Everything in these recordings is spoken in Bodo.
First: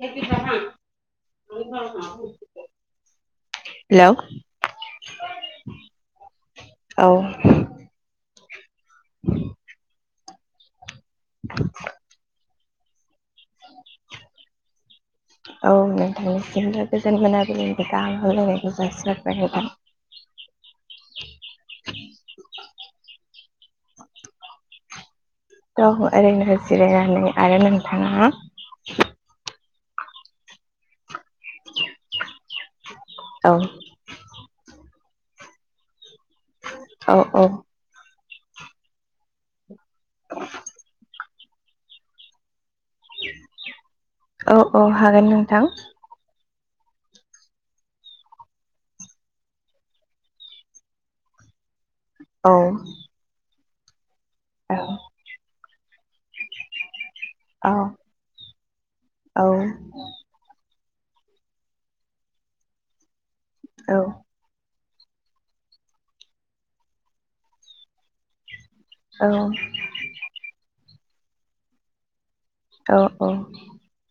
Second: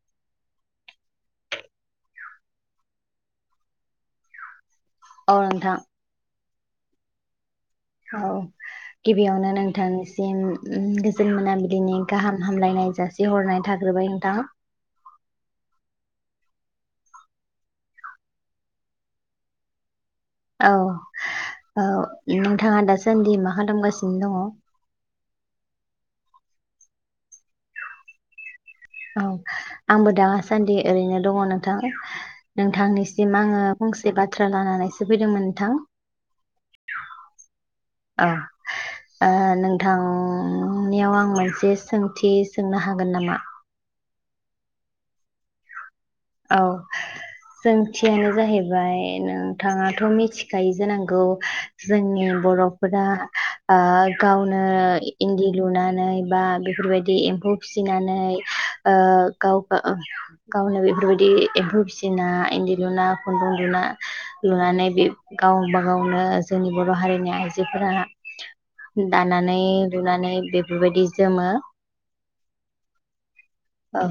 [inaudible] हेल अ नोंथां। औ। [inaudible] औ। गिबियावनो नोंथांनिसि सिम। उम गोजोन मोना बिलिनि गाहाम हामलायनाय [unintelligible] हरनाय थाग्रोबाय नोंथां। नोंनिसिमबो गोजोन मोनाबिलिनि गाहाम हामलायनायखौ जासिहरबाय नोंथां। औ औ नोंथाङा दासान्दि मा खालामगासिनो दङ? औ ओरैनो जिरायनानै आरो नोंथाङा? औ। आंबो दासान्दि ओरैनो दङ नोंथां नोंथांनिस सिम औ आङो फंसे बाथ बाथ्रा लानानैसो फैदोंमोन नोंथां। औ औ औ ओ नोंथ थां नियाव आं मोनस बे सोंथि सोंनो हागोन नामा? औ औ हागोन नोंथां। औ सोंथियानो जाहैबाय नोंथाङाथ' मिथिखायो जानांगौ? जोंनि औ बर'फोरा ओ गावनो औ इ इन्दि लुनानै बा बेफोरबायदि एम्फौ औ फिसिनानै ओ औ गावखो ओ गावनो बेफ दि एम्फौ भिसिना इन्दि लुना खुन्दुं लुना औ लुनानै बे गावबा गावनो जोंनि बर' हारिनि आइजोफोरा औ दानानै लुनानै बेफोरबायदि जोमो औ औ औ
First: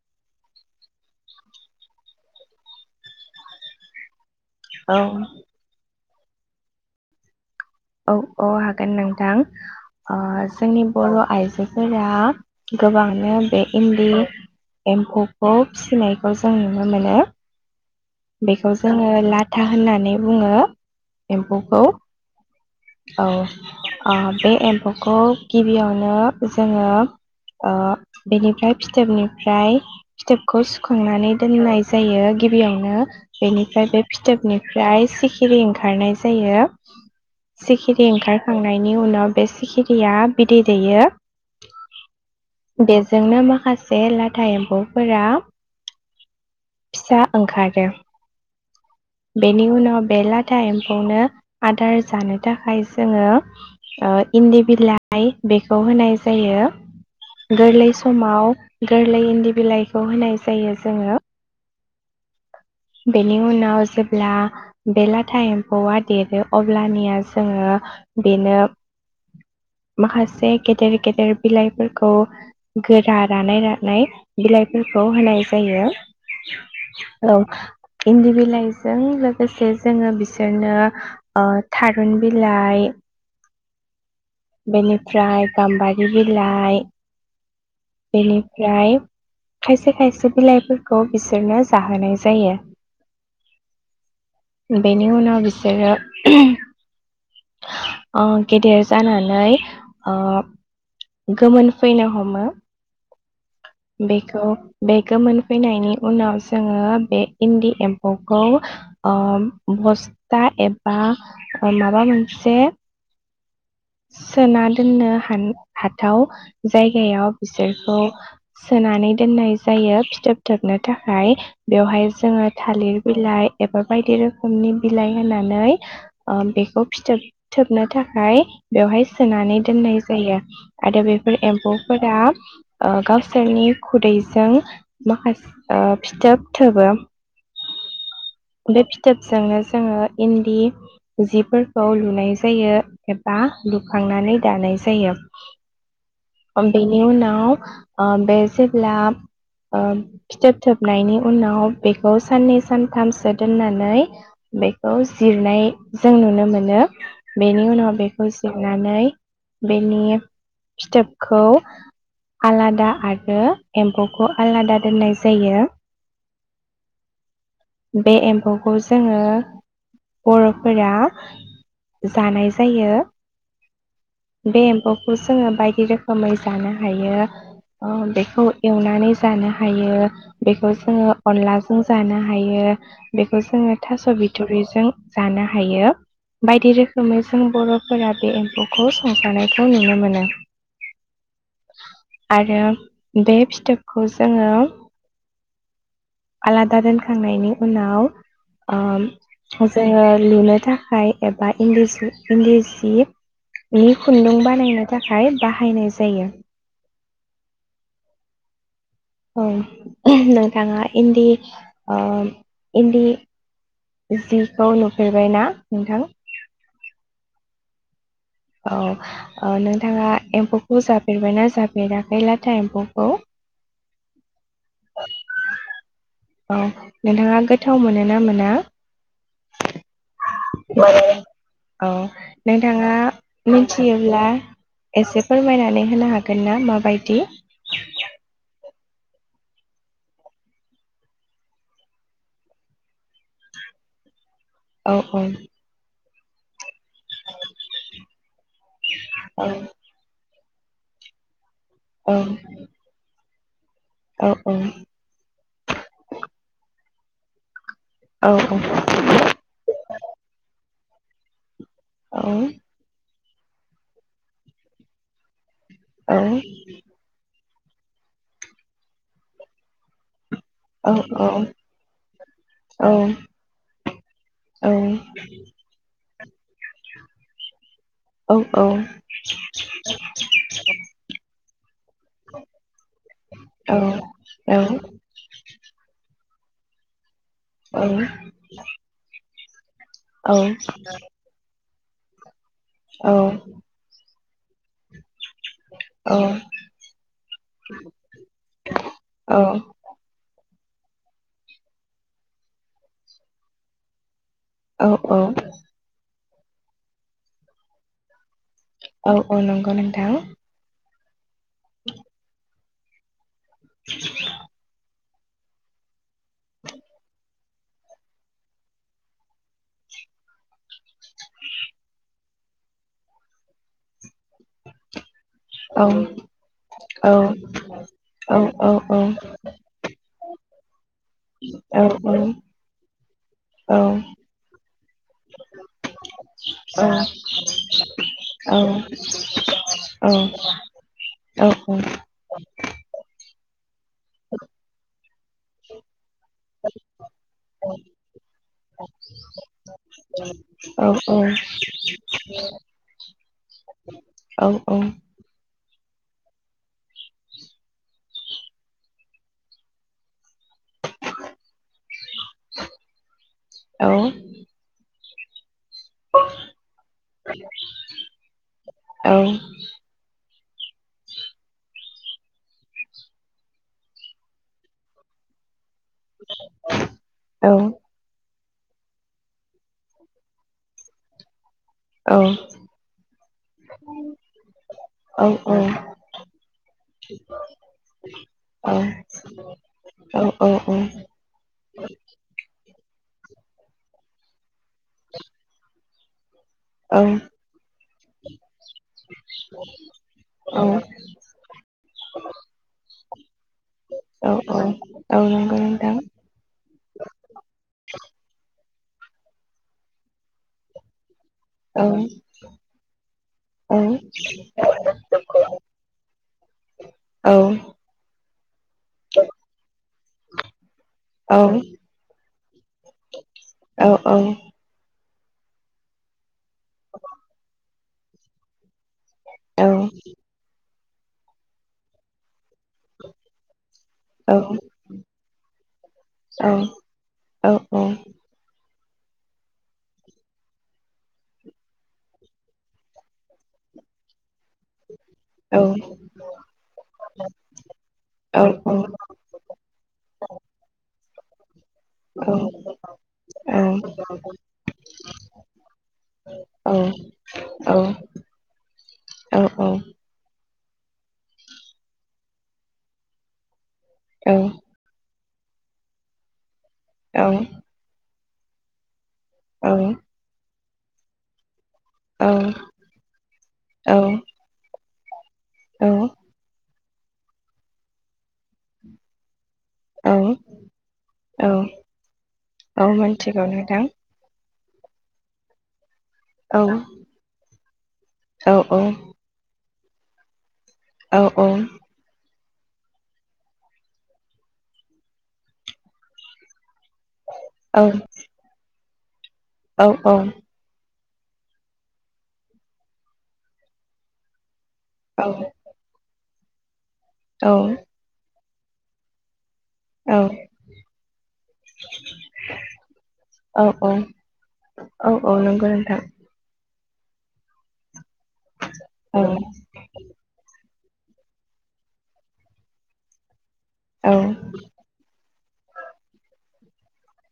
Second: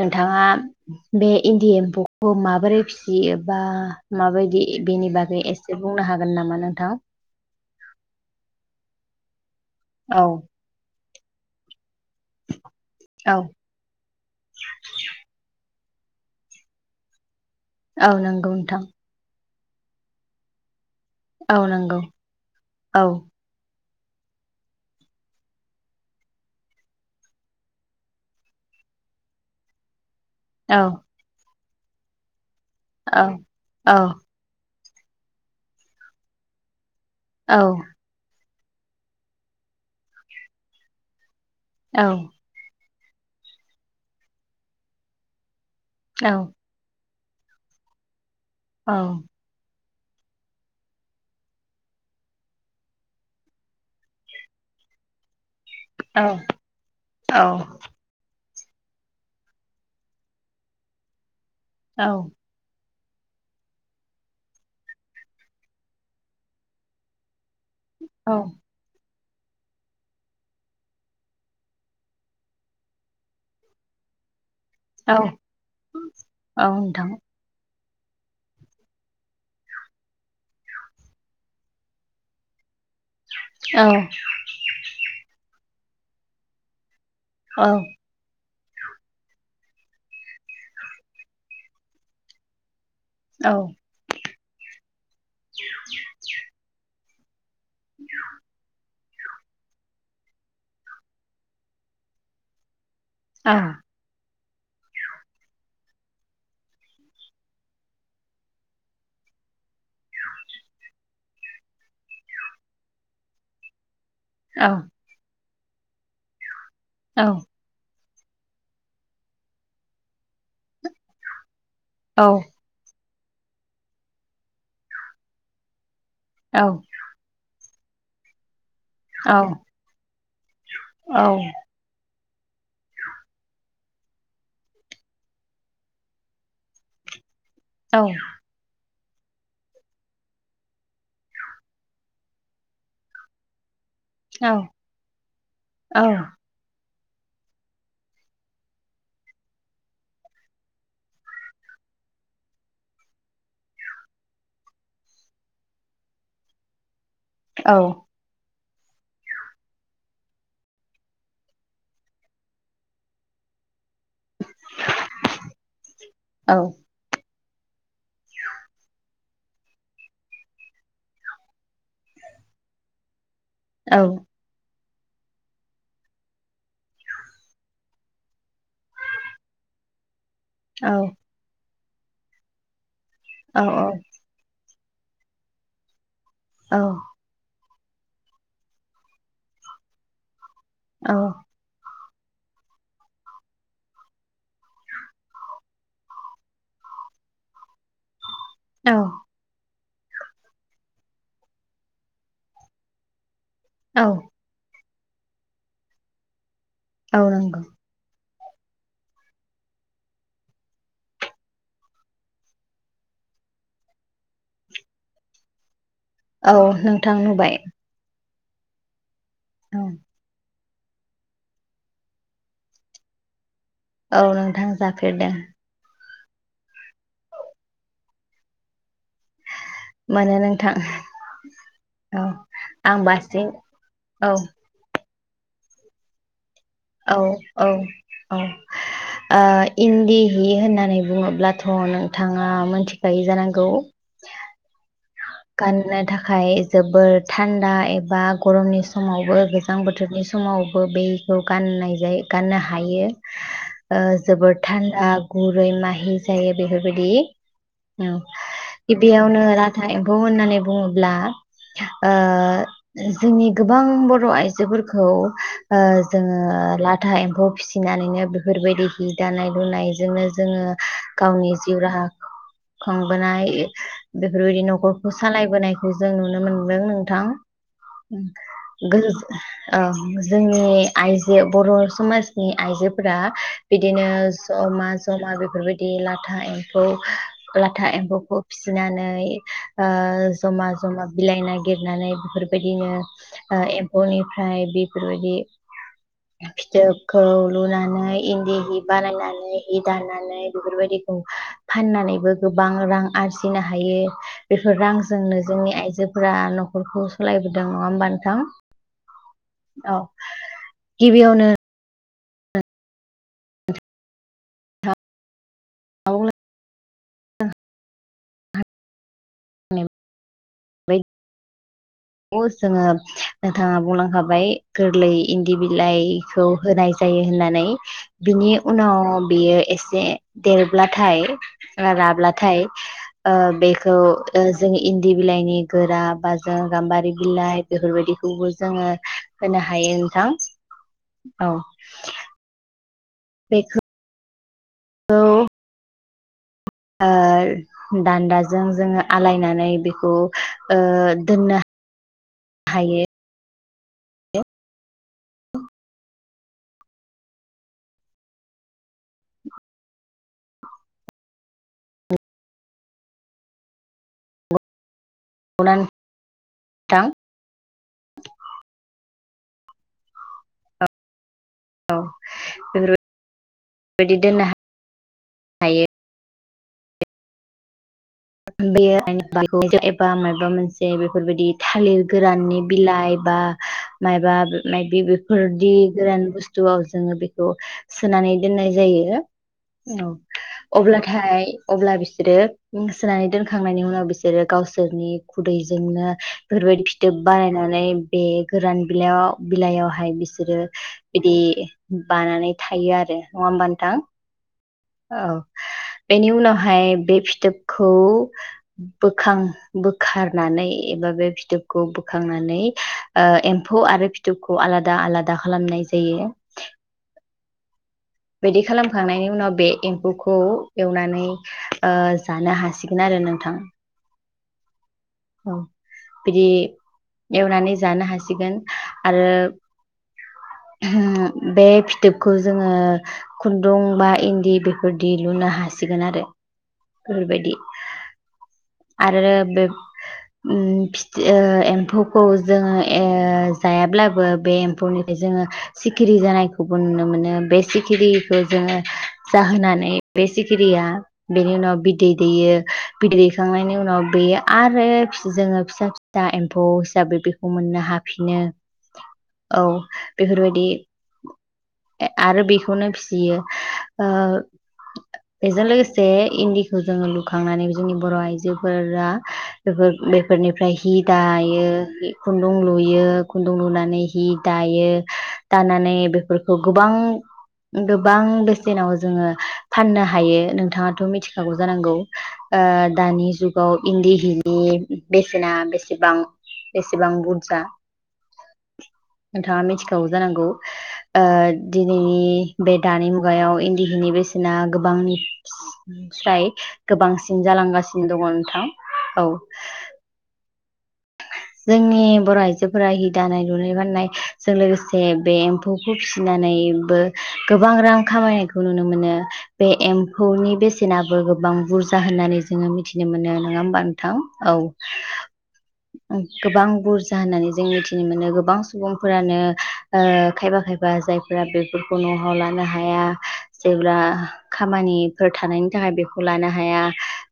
नोंथाङा बे इन्दि एम्फौखौ माबोरै फिसियो बा माबायदि बे औ बेनि बागै एसे बुंनो हागोन नामा नोंथां? औ अ हागोन नोंथां। अ औ जोंनिम बर' आइजो फोरा गोबांनो औ बे इन्दि एम्फौखौ फिसिनायखौ जों नुनो मोनो। औ नंगौ बेखौ नोंथां जोङो लाथ था होननानै बुङो। औ एम्फौखौ नंगौ औ ओ बे एम्फौखौ गिबियावनो जोङो ओ बेनिफ्राय फिथोबनिफ्राय फिथोबखौ औ सुखांनानै दोननाय जायो। गिबियावनो औ बेनिफ्राय औ बे फिथोबनि फ्राय सिखिरि ओंखारनाय जायो। सिखिरि ओंखार खांनायनि उनाव बे सिखिरिया बिदै दैयो। औ बेजोंनो माखासे लाथा एम्फौ फोरा औ फिसा ओंखारो। औ बेनि उनाव बे लाथा एम्फौनो आदार जानो थाखाय जोंङो ओ इन्दि बिलाइ बेखौ होनाय औ जायो, गोरलै समाव गोरलै इन्दि बिलाइखौ होनाय जायो जोंङो। औ बेनि उनाव जेब्ला बे लाथा एम्फौआ देरो अब्ला निया जोंङो बेनो माखासे गेदेर गेदेर बिलाइफोरखौ गोरा रानाय रानाय बिलाइफोरखौ औ होनाय जायो, औ नोंथां औ इन्दि बिलाइजों लोगोसे जोंङो बिसोरनो ओ थारुन बिलाइ औ बेनिफ्राय गाम्बारि बिलाइ औ फ्राय खायसे खायसे बिलाइफोरखौ बिसोरनो जाहोनाय औ जायो। बेनि उनाव बिसोरो अ गेदेर जानान नै ओ गोमोन फैनो हमो। औ बेखौ बे गोमोन फैनायनि उनाव जोंङो बे इन्दि एम्फौखौ ओ बस्था एबा माबा मोनसे औ सोना दोननो हान हाथाव औ जायगायाव बिसोरखौ सोनानै दोननाय जायो फिथोब थोबनो थाखाय बेवहाय जोंङो थालिर बिलाइ एबा बायदि रोखोमनि बिलाइ होनानै ओ बेखौ फिथोब थोब नो थाखाय बेवहाय सोनानै दोननाय जायो, आरो बेफोर एम्फौ फोरा ओ गावसोरनि खुदैजों माखास ओ फिथोब थोबो। औ। बे फिथोबजोंनो जोङो इन्दि जिफोरखौ लुनाय जायो एब बा लु खांनानै दानाय जायो। औ बिनि उनाव ओ बे जेब्ला ओ फिथोब थोबनायनि उनाव बेखौ साननै सानथामसो दोननानै बेखौ जिरनाय जों नुनो मोनो। बेनि उनाव बे जिरनानै बेनि फिथोबखौ आलादा आरो एम्फौखौ आलादा दोननाय जायो। बे एम्फौखौ जोङो बर'फोरा जानाय जायो। बे एम्फौ खौ जोङो बायदि रोखोमै जानो हायो ओ बेखौ एवनानै जानो हायो। बेखौ जोङो अनला जों जानो हायो। बेखौ औ जोङो थास' बिथ'रिजों जानो हायो। बायदि औ औ रोखोमै जों बर' फोरा बे एम्फौखौ संजानायखौ नुनो मोनो औ। आरो बे फिथोबखौ जोङो आलादा दोनखांनायनि उनाव औ ओ जोङो लुनो थाखाय एबा इन्दिसि इन्दि जि बे औ खुन्दुं बानायनो थाखाय बाहायनाय जायो। औ नंगौ। औ नोंथाङा इन्दि ओ इन्दि जिखौ नुफेरबायना नोंथां? औ नोंथां नुबाय। औ। ओ औ नोंथाङा एम्फौ एम्फौ जाफेरबायना जाफेराखै लाथा एम्फौखौ? औ नोंथां जाफेरदों। औ नोंथाङा गोथाव मोनो ना मोना? मोनो नोंथां औ नोंथाङा आं बासिं मिथियोब्ला औ एसे फोरमायनानै होनो हागोन ना? औ माबायदि? औ औ। ओ इन्दि हि होननानै बुङोब्लाथ' नोंथाङा मोनथिखायो जानांगौ। औ गाननाय थाख [unintelligible] जोबोर थान्दा एबा गरमनि समावबो औ गोजां बोथोरनि सम समावबो बेखौ गाननाय औ जायो गाननो हायो। [inaudible] ओ औ जोबोर थान्दा गुरै माहि जायो बेफोर बिदि औ गिबियावनो लाथा एम होननानै बुङोब्ला ओ औ जोंनि गोबां बर' आइजोफोरखौ ओ औ जोङो लाथा एम्फौ फिसिनानैनो बेफोरबायदि हि दानाय लुनायजोंनो जोङो औ औ गावनि जिउ राहा खांबोनाय बेफोरबायदि न'खर सालाय बोनायखौ जों नुनो मोनदों नोंथां। गोज ओ जोंनि आइजो बर' समाजनि आइजोफोरा बिदिनो ज'मा ज'मा बेफोरबायदि ला था एम्फौ औ लाथा एम्फौखौ फिसिनानै ओ औ ज'मा ज'मा बिलाइ नाय गिरनानै बेफोर बायदिनो औ ओ एम्फौनि ओमफ्राय बेफोरबायदि फिथोबखौ लुनानै इन्दि हि बानायनानै हि दानानै बेफोरबायदिखौ फाननानैबो गोबां रां आरजिनो हायो। बेफोर औ औ रांजोंनो जोंनि आइजो फोरा न'खरखौ सलायबोदों, नङा होमबा नोंथां? औ औ नंगौ नोंथां। गिबियावनो [inaudible] गिबियावनो [unintelligible] बै औ जोङो नोंथांङा बुंलांखाबाय गोरलै इन्दि औ बिलाइखौ होनाय औ जायो होननानै औ बिनि औ उनाव औ बियो एसे। दे। लाथाय औ औ राब्लाथाय बेखौ जों इन्दि बिलाइनि गोरा बाजों। गाम्बारि बिलाइ बेफोरबायदिखौबो जोङो होनो हायो नोंथां औ। बेखौ। [inaudible] ओ दान्दाजों जोङो आलायनानै बेखौ ओ दोननो हायो। औ-औ। [inaudible] औ नंगौ ना नोंथां औ। औ बेफोरबाय बेबायदि दोननो हायो। औ। बे एबा माबा मोनसे बेफोरबायदि। थालिर गोराननि बिलाइ बा माबा मायबि बेफोरदि गोरान बुस्थुआव जोङो बेखौ सोनानै दोननाय जायो औ अब्लाथाय अब्ला बिसोरो। सोनानै दोनखांनायनि उनाव बिसोरो। गावसोरनि खुदैजोंनो। [inaudible] बेफोरबायदि फिथोब बानायनानै बे गोरान बिलाइयाव बिलाइयावहाय बिसोरो बिदि बानानै थायो आरो। नङा होनबानोथां औ नंगौ नोंथां बेनि उनावहाय बे फिथोब। खौ। बोखां बोखारनानै एबा बे। औ फिथोबखौ बोखांनानै औ एम्फौ आरो फिथोबखौ आलादा आलादा खालामनाय जायो औ औ बिदि खालामखांनायनि उनाव बे एम्फौखौ एवनानै जानो हासिगोन आरो नोंथां औ बिदि एवनानै जानो हासिगोन आरो बे फिथोबखौ जोङो खुन दुं बा इन्दि बेफोरदि लुनो हासिगोन आरो बेफोरबायदि आरो बे ओम फिथो एम्फौखौ जोङो जायाब्लाबो बे एम्फौनिफ्राय जोङो औ सिखिरि जानायखौबो नुनो मोनो बे सिखिरिखौ जोङो जाहोनानै बे सिखिरिया बेनि उनाव बिदै दैयो बिदै दैखांनायनि उनाव बेयो आरो फ्राय जोङो फिसा फिसा एम्फौ हिसाबै बेखौ औ मोननो हाफिनो औ बे बेबायदि आरो बेखौनो फियो। ओ बेजों लोगोसे इन्दि खौ जोङो लुखांनानै जोंनि बर' आइजो जोफोरा बेफोर बेफोरनि फ्राय हि दायो। खुन्दुं औ-औ-औ-औ-औ-औ-औ-औ-औ-औ-औ-औ लुयो खुन्दुं लुनानै हि दायो। दानानै बेफोरखौ गोबां गोबां बेसेनाव जोङो फाननो हायो नोंथाङाथ' मिथिखागौ जानांगौ दानि मिथिगौ जुगाव नोंथां इन्दि बेसेना बेसे? सेबां बेसेबां बुरजा नोंथाङा मिथि गौ जानांगौ ओ दिनै बे दानि मुगायाव इन्दि हिनि बेसेना गोबांस्राय गोबांसिन जालांगासिनो दङ नोंथां। औ। औ औ। जोंनि बर' आइजोफोरा हि दानाय लुनाय फान्नाय जों लोगोसे बे एम्फौखौ नानै बो गोबां रां खामायनाय खौ नुनो मोनो। बे एम्फौनि बेसेनाबो गोबां बुरजा होननानै जोङो मिथिनो मोनो नङा होमबा नोंथां औ। नंगौ नोंथां गोबां बुरजा होननानै जों मिथि नो मोनो गोबां सुबुंफोरानो ओ खायफा खायफा जायफोरा बेफोरखौ न'हाव लानो हाया जेब्ला खामानि फोर थानायनि थाखाय बेखौ लानो हाया।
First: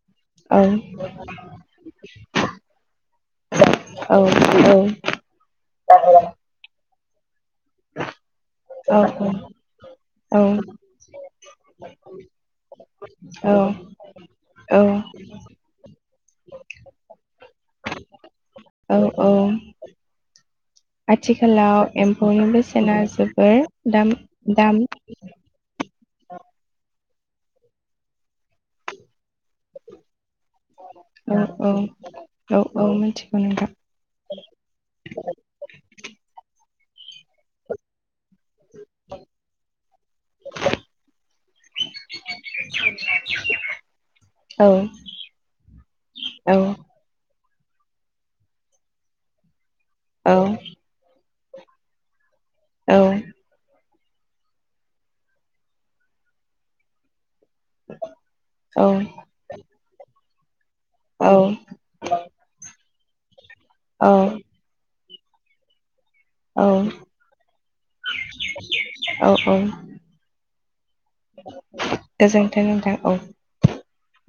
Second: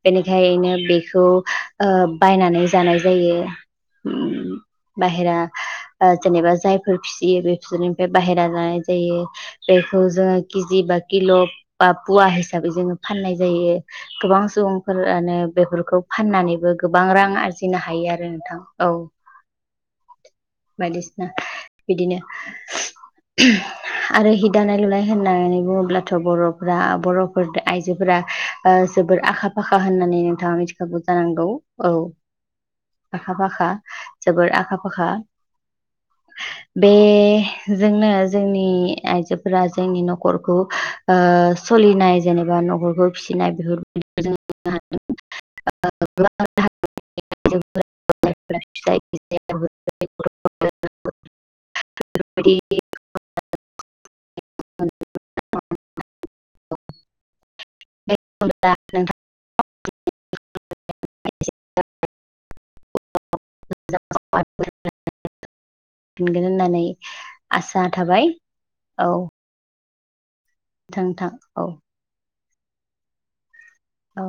बेनिखायनो औ-औ-औ-औ-औ-औ-औ-औ-औ बेखौ ओ बायनानै जानाय जायो। उम बाहेरा ओ जेनेबा जाय फोर फिसियो बे बेसोरनिफ्राय बाहेरा जानाय जायो बेखौ जोङो केजि बा किल' बा पुवा हिसाबै जोङो फाननाय जायो गोबां सुबुंफोरानो बेफोरखौ फाननानैबो गोबां रां आरजिनो हायो आरो। औ औ बायदिसिना आथिखालाव बिदिनो एम्फौनि बेसेना जोबोर दाम दाम थ' बर'फोरा बर'फोर आइजोफोरा ओ जोबोर आखा फाखा होननानै नोंथाङा मिथिखागौ जानांगौ औ। औ-औ-औ-औ आखा मिथिगौ फाखा नोंथां जोबोर आखा फाखा। बे जोंनो जोंनि आइजोफोरा जोंनि न'खरखौ ओ सलिनाय जेनेबा न'खरखौ फिसिनाय बेफोरनो हारिनि [unintelligible] [unintelligible] औ। [unintelligible] औ। [unintelligible] [unintelligible] [unintelligible] औ। औ। फिनगोन औ होननानै आसा थाबाय औ। थां थां औ। नोंथां नोंथां औ। औ